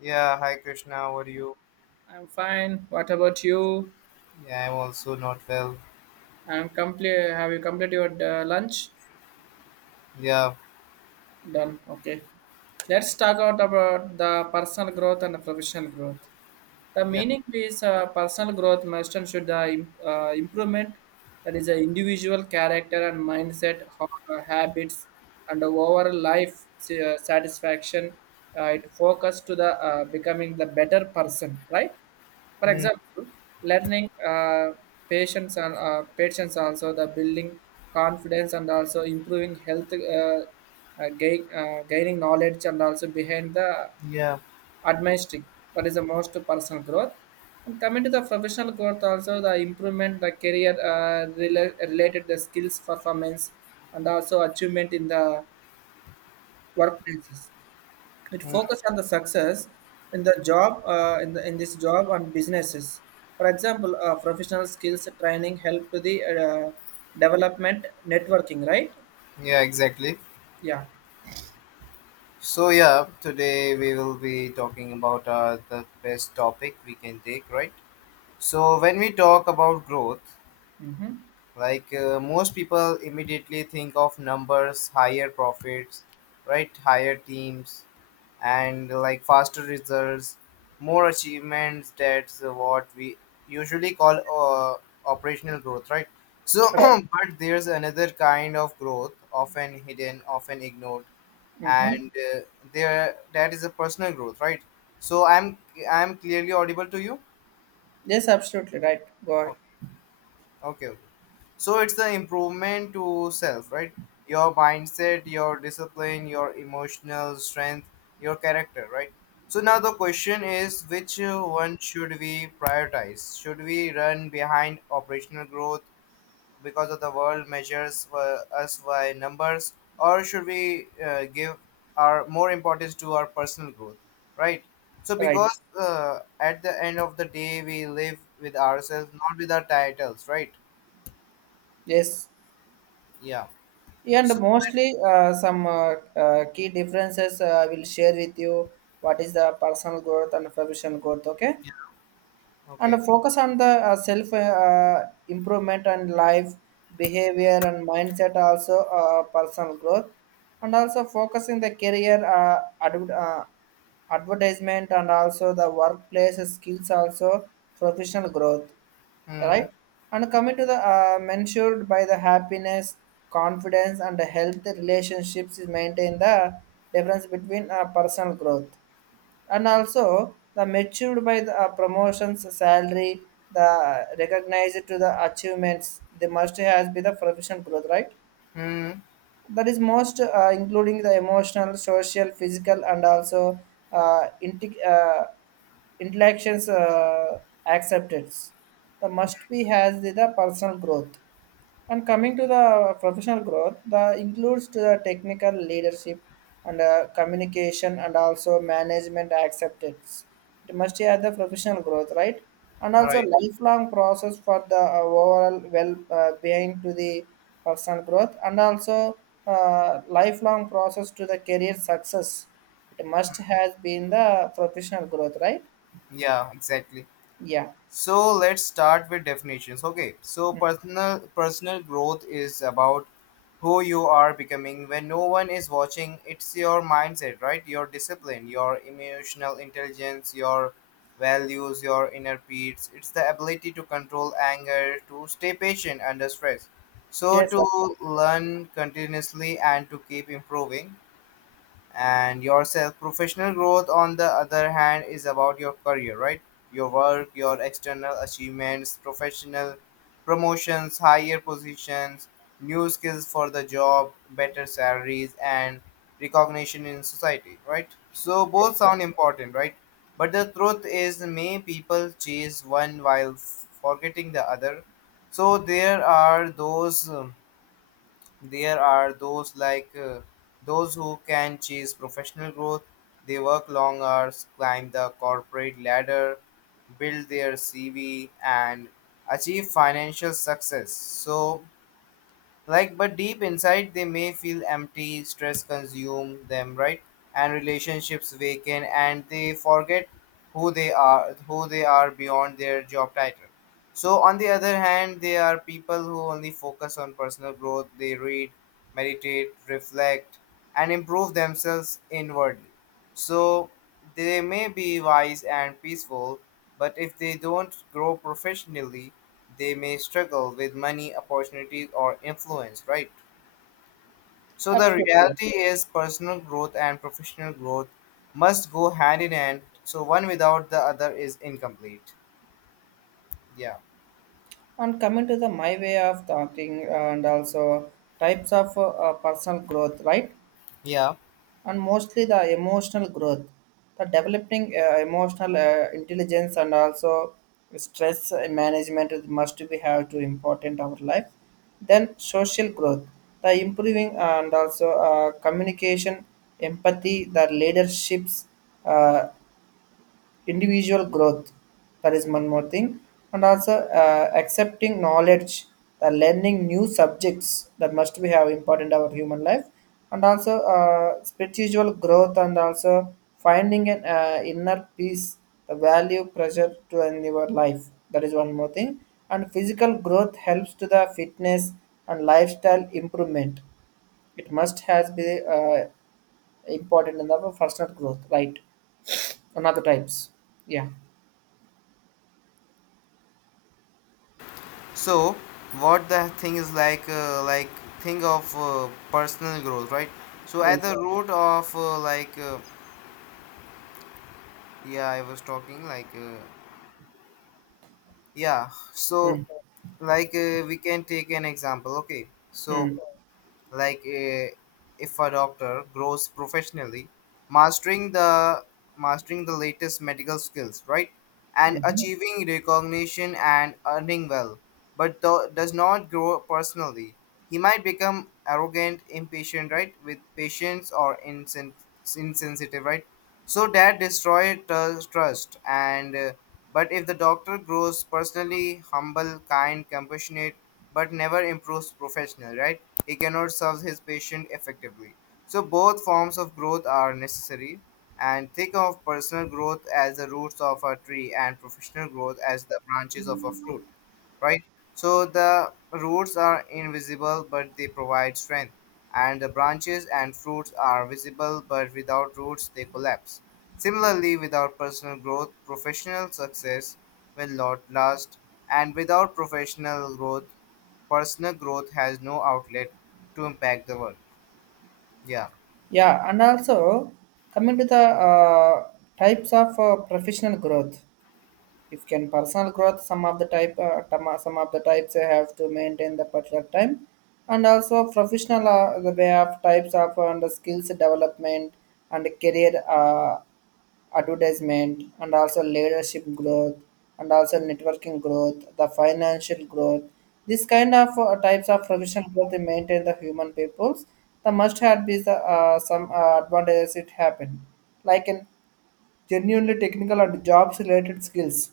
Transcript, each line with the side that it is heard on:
left: Yeah, hi Krishna, how are you?
right: I'm fine. What about you?
left: Yeah, I'm also not well.
right: I'm complete. Have you completed your lunch?
left: Yeah,
right: Done. Okay. Let's talk out about the personal growth and the professional growth. The
left: yeah,
right: meaning is personal growth must and should improvement that is the individual character and mindset, habits, and overall life satisfaction. It focus to the becoming the better person, right? For
left: mm,
right: example, learning patience and patience also the building confidence and also improving health, gain, gaining knowledge and also behind the
left: yeah,
right: administering, that is the most personal growth. And coming to the professional growth, also the improvement the career related the skills performance and also achievement in the workplaces. It
left: mm,
right: focus on the success in the job in, the, in this job and businesses. For example, professional skills training help to the development, networking, right?
left: yeah, exactly.
right: Yeah.
left: So, yeah, today we will be talking about the best topic we can take, right? So, when we talk about growth,
right: Mm-hmm.
left: most people immediately think of numbers, higher profits, right? Higher teams, and like faster results, more achievements. That's what we usually call operational growth, right? So,
right: Right.
left: but there's another kind of growth, often hidden, often ignored,
right: Mm-hmm.
left: and there that is a personal growth, right? So I'm clearly audible to you.
right: Yes, absolutely right, go ahead.
left: Okay. Okay, okay. So it's the improvement to self, right? Your mindset, your discipline, your emotional strength, your character, right? So now the question is which one should we prioritize? Should we run behind operational growth because of the world measures us by numbers or should we give our more importance to our personal growth, right? So
right: Right.
left: because at the end of the day we live with ourselves, not with our titles, right?
right: Yes.
left: Yeah.
right: And
left: So
right: mostly, some key differences I will share with you. What is the personal growth and professional growth? Okay,
left: yeah,
right: and
left: okay.
right: focus on the self improvement and life behavior and mindset also personal growth, and also focusing the career advertisement and also the workplace skills also professional growth, right?
left: Hmm.
right: And coming to the mensured by the happiness, confidence and the health relationships is maintain the difference between personal growth, and also the matured by the promotions salary, the recognized to the achievements, they must has be the professional growth, right?
left: Hmm.
right: That is most including the emotional social physical and also uh, inte- uh, intellections acceptance the must be has the personal growth. And coming to the professional growth, the includes to the technical leadership and communication and also management acceptance, it must have the professional growth, right? And also
left: Right.
right: lifelong process for the overall well behind to the personal growth, and also lifelong process to the career success, it must has been the professional growth, right?
left: Yeah, exactly.
right: Yeah.
left: So let's start with definitions. Okay. So personal growth is about who you are becoming when no one is watching. It's your mindset, right? Your discipline, your emotional intelligence, your values, your inner peace. It's the ability to control anger, to stay patient under stress. So
right: Yes,
left: to
right: absolutely.
left: learn continuously and to keep improving and yourself. Professional growth, on the other hand, is about your career, right? Your work, your external achievements, professional promotions, higher positions, new skills for the job, better salaries, and recognition in society, right? So, both sound important, right? But the truth is, many people chase one while forgetting the other. So, there are those those who can chase professional growth. They work long hours, climb the corporate ladder, build their CV, and achieve financial success. So like but deep inside they may feel empty, stress consume them, right? And relationships vacant, and they forget who they are, who they are beyond their job title. So on the other hand there are people who only focus on personal growth. They read, meditate, reflect, and improve themselves inwardly. So they may be wise and peaceful, but if they don't grow professionally they may struggle with money, opportunities, or influence, right? So the
right: Absolutely,
left: reality is personal growth and professional growth must go hand in hand. So one without the other is incomplete. Yeah.
right: and coming to the my way of talking and also types of personal growth, right?
left: Yeah.
right: And mostly the emotional growth, the developing emotional intelligence and also stress management is must be have to important our life. Then social growth, the improving and also communication, empathy, the leaderships, uh, individual growth, that is one more thing. And also accepting knowledge, the learning new subjects that must be have important our human life. And also spiritual growth, and also finding an inner peace, the value pressure to in your life, that is one more thing. And physical growth helps to the fitness and lifestyle improvement, it must has be uh, important in the personal growth, right? Another types. Yeah.
left: So what the thing is like think of personal growth, right? So at
right: Yes.
left: the root of I was talking like yeah. So
right: Mm.
left: we can take an example. Okay. So
right: Mm.
left: like uh, if a doctor grows professionally, mastering the mastering the latest medical skills, right, and
right: Mhm.
left: achieving recognition and earning well, but does not grow personally, he might become arrogant, impatient, right, with patients, or insensitive, right? So that destroyed trust, and but if the doctor grows personally humble, kind, compassionate, but never improves professional, right? He cannot serve his patient effectively. So both forms of growth are necessary, and think of personal growth as the roots of a tree and professional growth as the branches of a fruit, right? So the roots are invisible but they provide strength, and the branches and fruits are visible but without roots they collapse. Similarly, without personal growth, professional success will not last, and without professional growth, personal growth has no outlet to impact the world. Yeah.
right: Yeah, and also coming to the types of professional growth. If can personal growth, some of the type, some of the types I have to maintain the particular time, and also professional the way of types of and the skills development and career advertisement and also leadership growth, and also networking growth, the financial growth, this kind of types of professional growth they maintain the human peoples, the must have is the, some advantages it happen, like in genuinely technical and jobs related skills.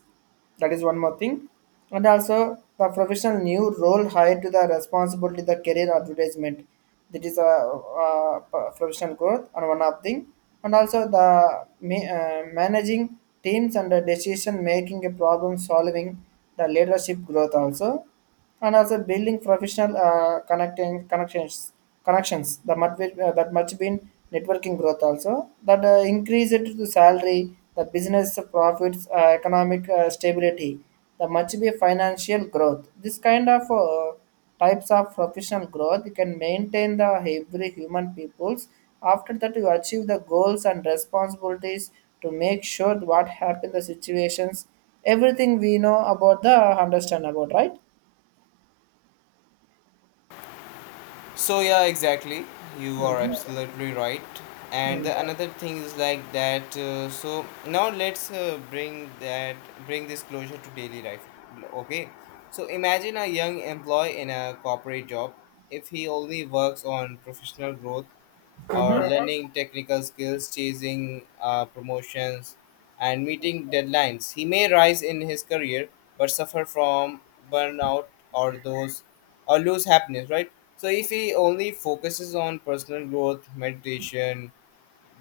right: That is one more thing. And also the professional new role hired to the responsibility the career advertisement. That is a, professional growth and one of thing. And also the managing teams and the decision making, a problem solving, the leadership growth also, and also building professional connecting connections connections that much that much been networking growth also, that increase it to the salary, the business profits, economic stability, the much be financial growth, this kind of types of professional growth you can maintain the every human peoples. After that you achieve the goals and responsibilities, to make sure what happened the situations, everything we know about the understand about, right?
left: So yeah, exactly. You are
right: Mm.
left: absolutely right. And
right: Mm.
left: the another thing is like that. So now let's bring this closure to daily life. Okay. So imagine a young employee in a corporate job. If he only works on professional growth, or learning technical skills, chasing promotions, and meeting deadlines. He may rise in his career but suffer from burnout, or those, or lose happiness, right? So if he only focuses on personal growth, meditation,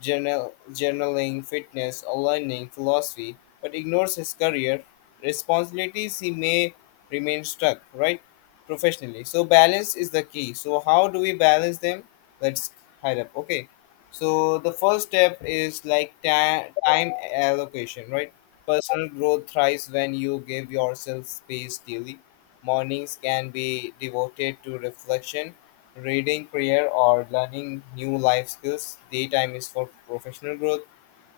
left: journaling, fitness, or learning philosophy, but ignores his career responsibilities, he may remain stuck, right? Professionally. So, balance is the key. So, how do we balance them? Let's hide up. Okay. So, the first step is like time allocation, right? Personal growth thrives when you give yourself space daily. Mornings can be devoted to reflection, reading, prayer, or learning new life skills. Daytime is for professional growth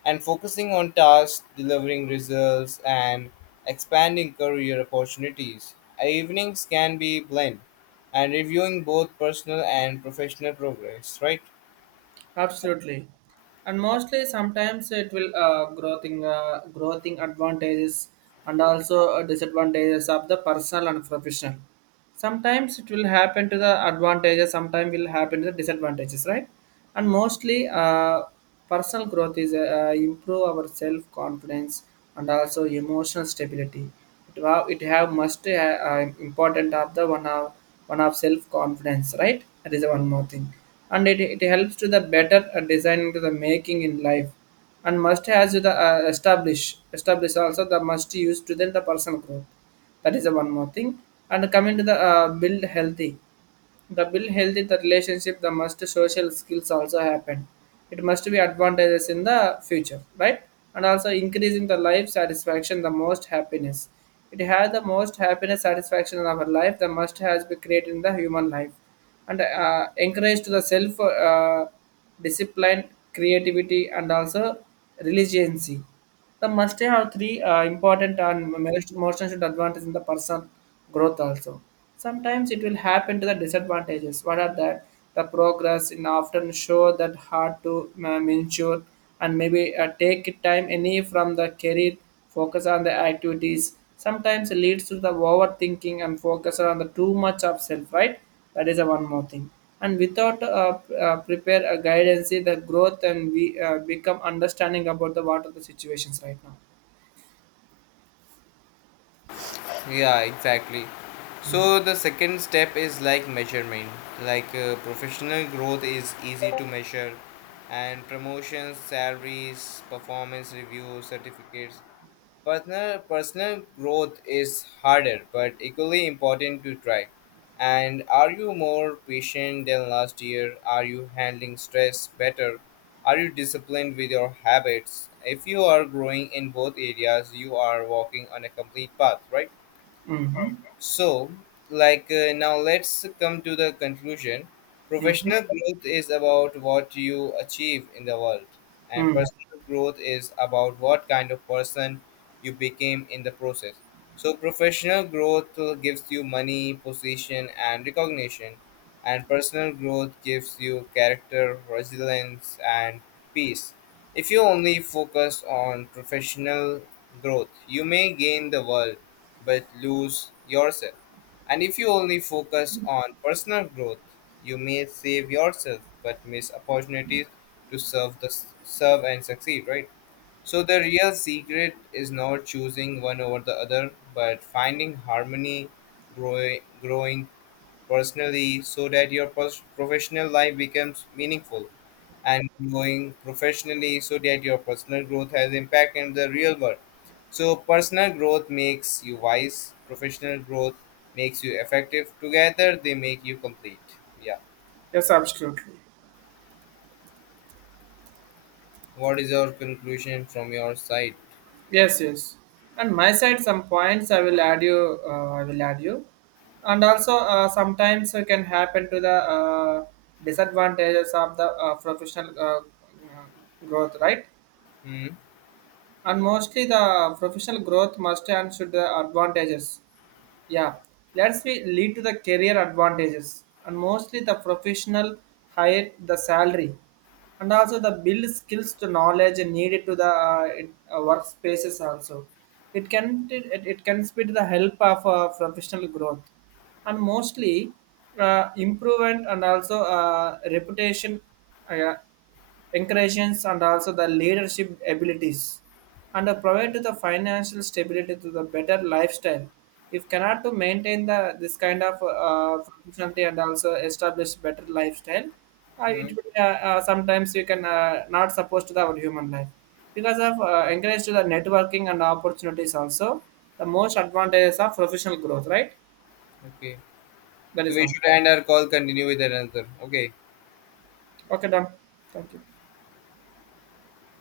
left: and focusing on tasks, delivering results, and expanding career opportunities. Evenings can be blend and reviewing both personal and professional progress, right?
right: Absolutely, and mostly sometimes it will growing advantages and also disadvantages of the personal and professional. Sometimes it will happen to the advantages. Sometimes will happen to the disadvantages, right? And mostly, personal growth is improve our self confidence and also emotional stability, it have must important of the one of self confidence, right? That is one more thing. And it helps to the better designing to the making in life, and must has to the establish also the must use to then the personal growth, that is the one more thing. And coming to the build healthy the bill healthy the relationship, the must social skills also happen. It must be advantages in the future, right? And also increasing the life satisfaction, the most happiness. It has the most happiness satisfaction in our life, the must has been created in the human life. And encourage the self discipline, creativity, and also resiliency, the must have three important and most should advantage in the person growth also. Sometimes it will happen to the disadvantages. What are that? The progress in often show that hard to ensure and maybe take it time any from the career. Focus on the activities sometimes leads to the overthinking and focus on the too much of self, right? That is the one more thing. And without prepare a guidance, the growth and we become understanding about the what are the situations right now.
left: Yeah, exactly. So the second step is like measurement. Professional growth is easy to measure, and promotions, salaries, performance reviews, certificates. Personal growth is harder but equally important to track. And are you more patient than last year? Are you handling stress better? Are you disciplined with your habits? If you are growing in both areas, you are walking on a complete path, right?
right: Mm-hmm.
left: So, now, let's come to the conclusion.
right: Mm-hmm.
left: Professional growth is about what you achieve in the world, and
right: Mm.
left: personal growth is about what kind of person you became in the process. So, professional growth gives you money, position, and recognition, and personal growth gives you character, resilience, and peace. If you only focus on professional growth, you may gain the world but lose yourself. And if you only focus on personal growth, you may save yourself but miss opportunities to serve and succeed, right? So the real secret is not choosing one over the other, but finding harmony, growing personally so that your professional life becomes meaningful, and growing professionally so that your personal growth has impact in the real world. So personal growth makes you wise, professional growth makes you effective, together they make you complete. Yeah.
right: Yes, absolutely.
left: What is your conclusion from your side?
right: Yes, yes. And my side, some points I will add you. I will add you, and also sometimes it can happen to the uh, disadvantages of the professional growth, right?
left: Hmm.
right: And mostly the professional growth must and should the advantages, yeah, let's be lead to the career advantages. And mostly the professional higher the salary, and also the build skills to knowledge needed to the workspaces also, it can it it can speed the help of professional growth. And mostly improvement and also reputation, yeah, encouragements and also the leadership abilities, and provide to the financial stability to the better lifestyle. If cannot to maintain the this kind of functionality and also establish better lifestyle, uh,
left: Hmm.
right: it will, uh, uh, sometimes you can not supposed to the our human life, because of encourage to the networking and opportunities also, the most advantages of professional growth, right?
left: Okay,
right: That
left: so
right: is
left: we
right: one.
left: should end our call, continue with another. Okay.
right: Okay, done. Thank you.